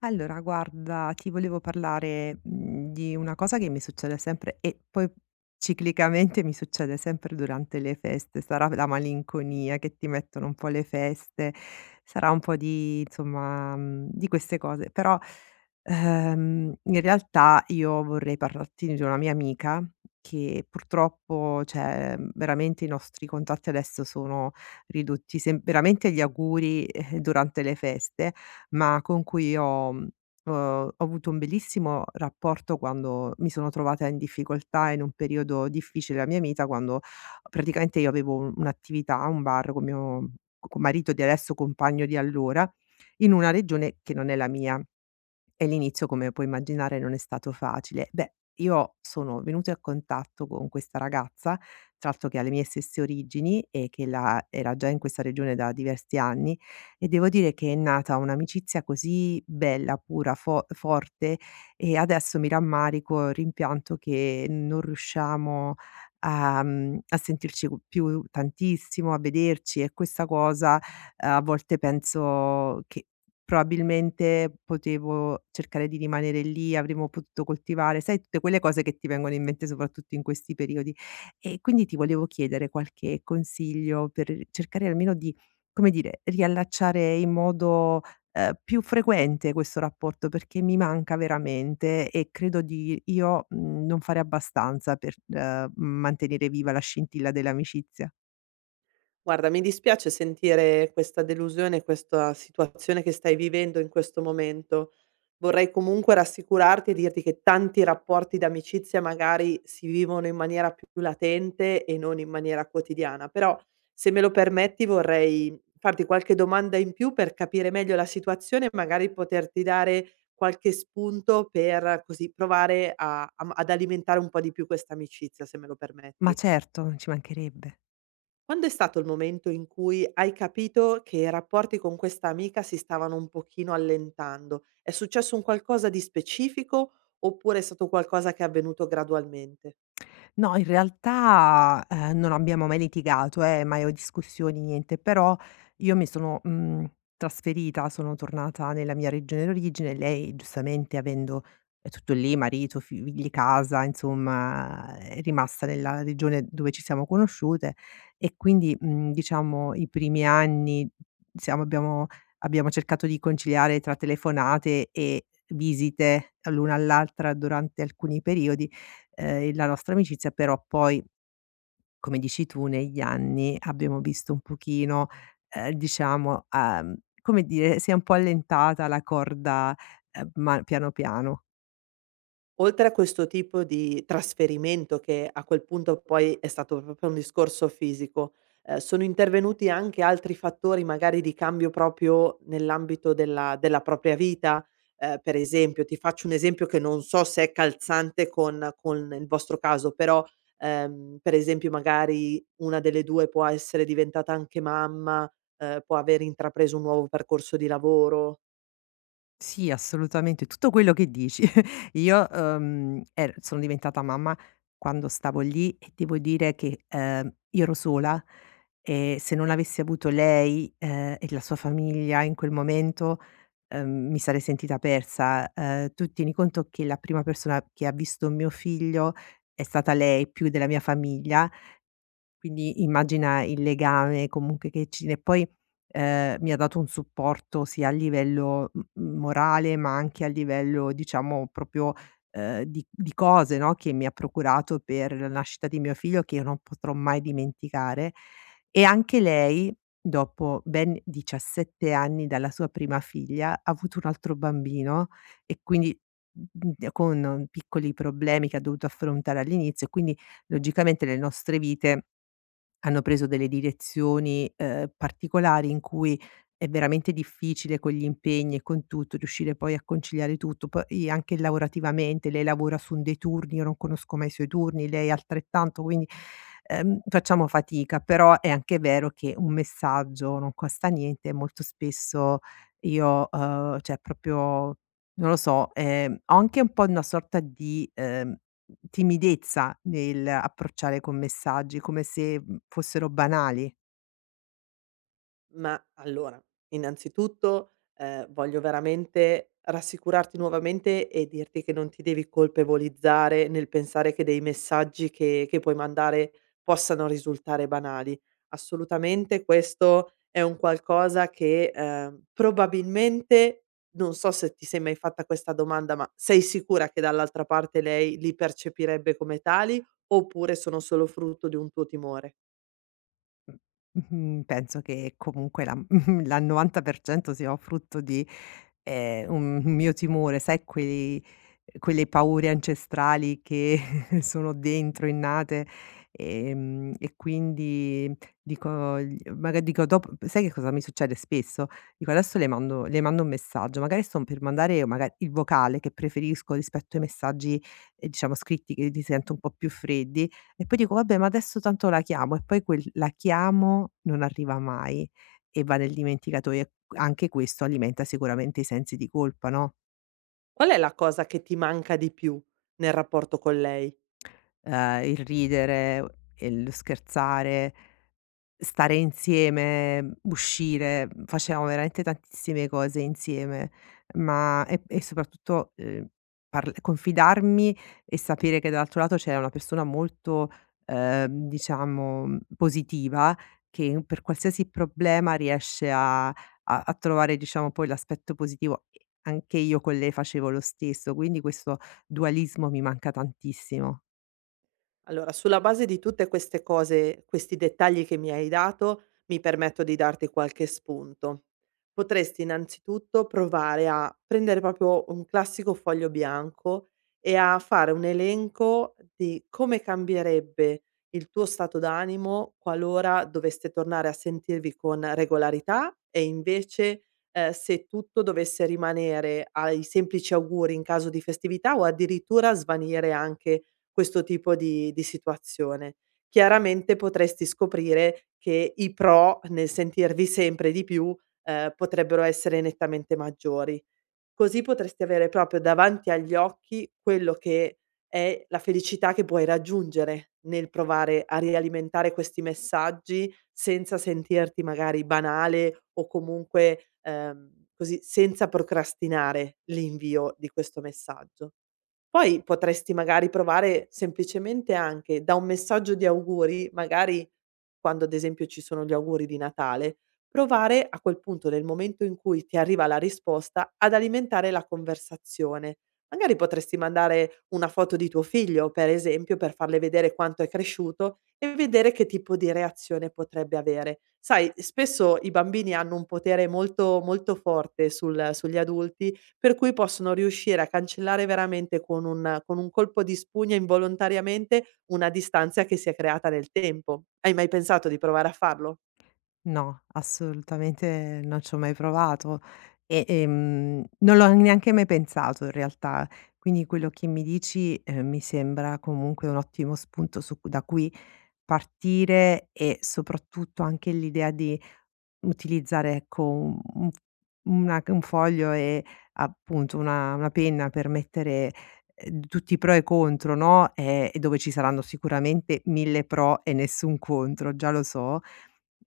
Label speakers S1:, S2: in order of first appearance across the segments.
S1: Allora, guarda, ti volevo parlare, di una cosa che mi succede sempre e poi ciclicamente mi succede sempre durante le feste. Sarà la malinconia che ti mettono un po' le feste, sarà un po' di insomma, di queste cose. Però, in realtà io vorrei parlarti di una mia amica che purtroppo, cioè, veramente i nostri contatti adesso sono ridotti. Sem veramente gli auguri, durante le feste, ma con cui ho ho avuto un bellissimo rapporto quando mi sono trovata in difficoltà in un periodo difficile della mia vita, quando praticamente io avevo un'attività, un bar con mio co marito di adesso, compagno di allora, in una regione che non è la mia. E l'inizio, come puoi immaginare, non è stato facile. Beh, io sono venuta a contatto con questa ragazza, tra l'altro che ha le mie stesse origini e che era già in questa regione da diversi anni e devo dire che è nata un'amicizia così bella, pura, forte e adesso mi rammarico, rimpianto che non riusciamo a, a sentirci più tantissimo, a vederci e questa cosa a volte penso che probabilmente potevo cercare di rimanere lì, avremmo potuto coltivare, sai, tutte quelle cose che ti vengono in mente soprattutto in questi periodi. E quindi ti volevo chiedere qualche consiglio per cercare almeno di, come dire, riallacciare in modo, più frequente questo rapporto, perché mi manca veramente e credo di io, non fare abbastanza per, mantenere viva la scintilla dell'amicizia.
S2: Guarda, mi dispiace sentire questa delusione, questa situazione che stai vivendo in questo momento. Vorrei comunque rassicurarti e dirti che tanti rapporti d'amicizia magari si vivono in maniera più latente e non in maniera quotidiana, però, se me lo permetti, vorrei farti qualche domanda in più per capire meglio la situazione e magari poterti dare qualche spunto per così provare ad alimentare un po' di più questa amicizia, se me lo
S1: Ma
S2: permetti.
S1: certo, non ci mancherebbe.
S2: Quando è stato il momento in cui hai capito che i rapporti con questa amica si stavano un pochino allentando? È successo un qualcosa di specifico oppure è stato qualcosa che è avvenuto gradualmente?
S1: No, in realtà, non abbiamo mai litigato, mai o discussioni, niente, però io mi sono, trasferita, sono tornata nella mia regione d'origine e lei giustamente avendo, è tutto lì, marito, figli, casa, insomma, è rimasta nella regione dove ci siamo conosciute e quindi, diciamo i primi anni siamo abbiamo abbiamo cercato di conciliare tra telefonate e visite l'una all'altra durante alcuni periodi la nostra amicizia, però poi, come dici tu, negli anni abbiamo visto un pochino, diciamo, come dire, si è un po' allentata la corda, ma piano piano.
S2: Oltre a questo tipo di trasferimento, che a quel punto poi è stato proprio un discorso fisico, sono intervenuti anche altri fattori magari di cambio proprio nell'ambito della propria vita? Per esempio, ti faccio un esempio che non so se è calzante con il vostro caso, però, per esempio magari una delle due può essere diventata anche mamma, può aver intrapreso un nuovo percorso di lavoro.
S1: Sì, assolutamente, tutto quello che dici. Io, er sono diventata mamma quando stavo lì e devo dire che, io ero sola e se non avessi avuto lei, e la sua famiglia in quel momento mi sarei sentita persa. Tu tieni conto che la prima persona che ha visto mio figlio è stata lei, più della mia famiglia, quindi immagina il legame comunque che ci e poi, mi ha dato un supporto sia a livello m morale, ma anche a livello diciamo proprio, di cose, no, che mi ha procurato per la nascita di mio figlio, che io non potrò mai dimenticare. E anche lei, dopo ben 17 anni dalla sua prima figlia, ha avuto un altro bambino e quindi, con piccoli problemi che ha dovuto affrontare all'inizio, e quindi logicamente le nostre vite hanno preso delle direzioni, particolari in cui è veramente difficile con gli impegni e con tutto riuscire poi a conciliare tutto. Poi anche lavorativamente, lei lavora su un dei turni, io non conosco mai i suoi turni, lei altrettanto, quindi, facciamo fatica. Però è anche vero che un messaggio non costa niente e molto spesso io, cioè proprio non lo so, ho anche un po' una sorta di, timidezza nell'approcciare con messaggi, come se, fossero banali.
S2: Ma allora, innanzitutto, voglio veramente rassicurarti nuovamente e dirti che non ti devi colpevolizzare nel pensare che dei messaggi che puoi mandare possano risultare banali. Assolutamente, questo è un qualcosa che, probabilmente, non so se ti sei mai fatta questa domanda, ma sei sicura che dall'altra parte lei li percepirebbe come tali, oppure sono solo frutto di un tuo timore?
S1: Mh-mh, penso che comunque la la 90% sia frutto di, un mio timore, sai quei quelle paure ancestrali che sono dentro, innate, e quindi dico gli maga dico dop sai che cosa mi succede spesso? Dico: "Adesso le mando un messaggio", magari sto per mandare maga il vocale che preferisco rispetto ai messaggi, diciamo scritti, che li sento un po' più freddi, e poi dico: "Vabbè, ma adesso tanto la chiamo" e poi quel "la chiamo" non arriva mai e va nel dimenticatoio e anche questo alimenta sicuramente i sensi di colpa, no,
S2: Qual è la cosa che ti manca di più nel rapporto con lei?
S1: il ridere e lo scherzare, stare insieme, uscire, facevamo veramente tantissime cose insieme, ma e soprattutto, parl confidarmi e sapere che dall'altro lato c'era una persona molto, diciamo, positiva, che per qualsiasi problema riesce a a trovare, diciamo, poi l'aspetto positivo, e anche io con lei facevo lo stesso, quindi questo dualismo mi manca tantissimo.
S2: Allora, sulla base di tutte queste cose, questi dettagli che mi hai dato, mi permetto di darti qualche spunto. Potresti innanzitutto provare a prendere proprio un classico foglio bianco e a fare un elenco di come cambierebbe il tuo stato d'animo qualora doveste tornare a sentirvi con regolarità e, invece, se tutto dovesse rimanere ai semplici auguri in caso di festività o addirittura svanire anche questo tipo di situazione. Chiaramente potresti scoprire che i pro nel sentirvi sempre di più, potrebbero essere nettamente maggiori. Così potresti avere proprio davanti agli occhi quello che è la felicità che puoi raggiungere nel provare a rialimentare questi messaggi senza sentirti magari banale o comunque, così, senza procrastinare l'invio di questo messaggio. Poi potresti magari provare semplicemente anche da un messaggio di auguri, magari quando ad esempio ci sono gli auguri di Natale, provare a quel punto, nel momento in cui ti arriva la risposta, ad alimentare la conversazione. Magari potresti mandare una foto di tuo figlio, per esempio, per farle vedere quanto è cresciuto e vedere che tipo di reazione potrebbe avere. Sai, spesso i bambini hanno un potere molto, molto forte sugli adulti, per cui possono riuscire a cancellare veramente, con un colpo di spugna, involontariamente, una distanza che si è creata nel tempo. Hai mai pensato di provare a farlo?
S1: No, assolutamente non ci ho mai provato e, non l'ho neanche mai pensato in realtà. Quindi quello che mi dici, mi sembra comunque un ottimo spunto su da cui partire, e soprattutto anche l'idea di utilizzare, ecco, un f una un foglio e appunto una penna per mettere, tutti i pro e i contro, no, e dove ci saranno sicuramente 1000 pro e nessun contro, già lo so.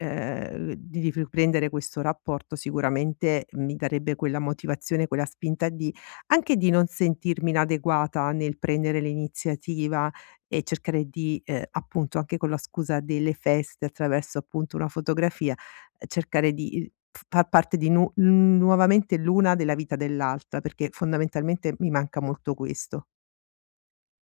S1: Ehm, di riprendere questo rapporto sicuramente mi darebbe quella motivazione, quella spinta di anche di non sentirmi inadeguata nel prendere l'iniziativa e cercare di, appunto, anche con la scusa delle feste, attraverso appunto una fotografia, cercare di il f far parte di nu nuovamente l'una della vita dell'altra, perché fondamentalmente mi manca molto questo.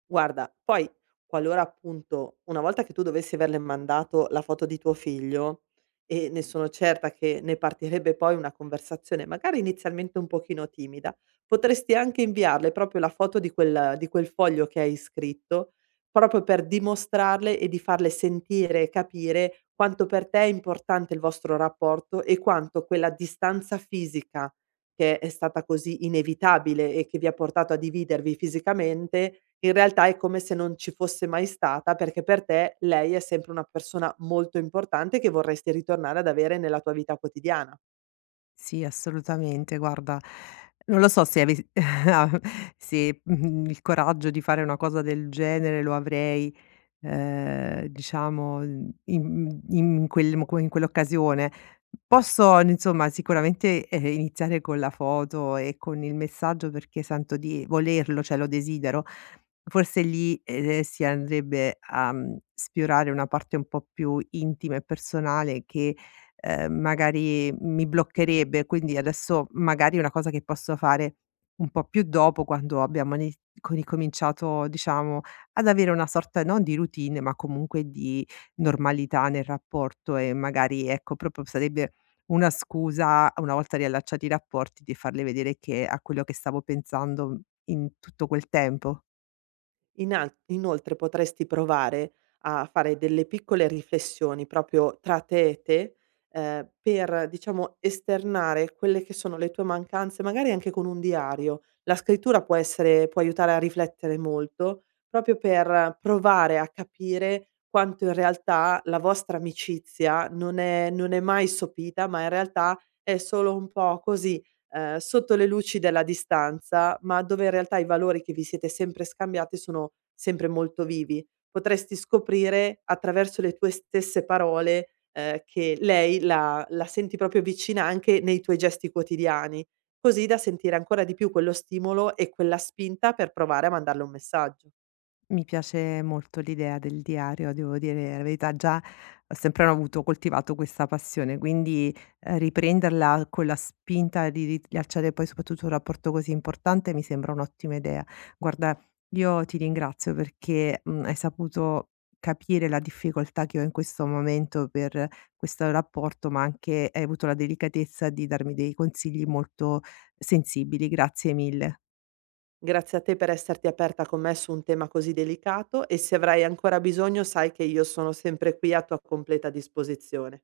S2: Guarda, poi, qualora appunto, una volta che tu dovessi averle mandato la foto di tuo figlio, e ne sono certa che ne partirebbe poi una conversazione, magari inizialmente un pochino timida, potresti anche inviarle proprio la foto di quel foglio che hai scritto, proprio per dimostrarle e di farle sentire e capire quanto per te è importante il vostro rapporto e quanto quella distanza fisica, che è stata così inevitabile e che vi ha portato a dividervi fisicamente, in realtà è come se non ci fosse mai stata, perché per te lei è sempre una persona molto importante, che vorresti ritornare ad avere nella tua vita quotidiana.
S1: Sì, assolutamente. Guarda, non lo so se ave se, il coraggio di fare una cosa del genere lo avrei. Diciamo, in quel mo in quell'occasione. Posso n insomma sicuramente, iniziare con la foto e con il messaggio perché sento di volerlo, cioè lo desidero. Forse lì, si andrebbe a, sfiorare una parte un po' più intima e personale che, magari mi bloccherebbe, quindi adesso magari è una cosa che posso fare un po' più dopo, quando abbiamo ini co ricominciato diciamo ad avere una sorta non di routine, ma comunque di normalità nel rapporto, e magari ecco, proprio sarebbe una scusa, una volta riallacciati i rapporti, di farle vedere che a quello che stavo pensando in tutto quel tempo.
S2: Inan inoltre, potresti provare a fare delle piccole riflessioni proprio tra te e te, per, diciamo, esternare quelle che sono le tue mancanze, magari anche con un diario. La scrittura può essere, può aiutare a riflettere molto, proprio per provare a capire quanto in realtà la vostra amicizia non è mai sopita, ma in realtà è solo un po' così, sotto le luci della distanza, ma dove in realtà i valori che vi siete sempre scambiati sono sempre molto vivi. Potresti scoprire, attraverso le tue stesse parole, che lei la senti proprio vicina anche nei tuoi gesti quotidiani, così da sentire ancora di più quello stimolo e quella spinta per provare a mandarle un messaggio.
S1: Mi piace molto l'idea del diario, devo dire la verità, già sempre ho sempre avuto coltivato questa passione, quindi, riprenderla con la spinta di rilanciare poi soprattutto un rapporto così importante mi sembra un'ottima idea. Guarda, io ti ringrazio perché, hai saputo capire la difficoltà che ho in questo momento per questo rapporto, ma anche hai avuto la delicatezza di darmi dei consigli molto sensibili. Grazie mille.
S2: Grazie a te per esserti aperta con me su un tema così delicato, e se avrai ancora bisogno sai che io sono sempre qui, a tua completa disposizione.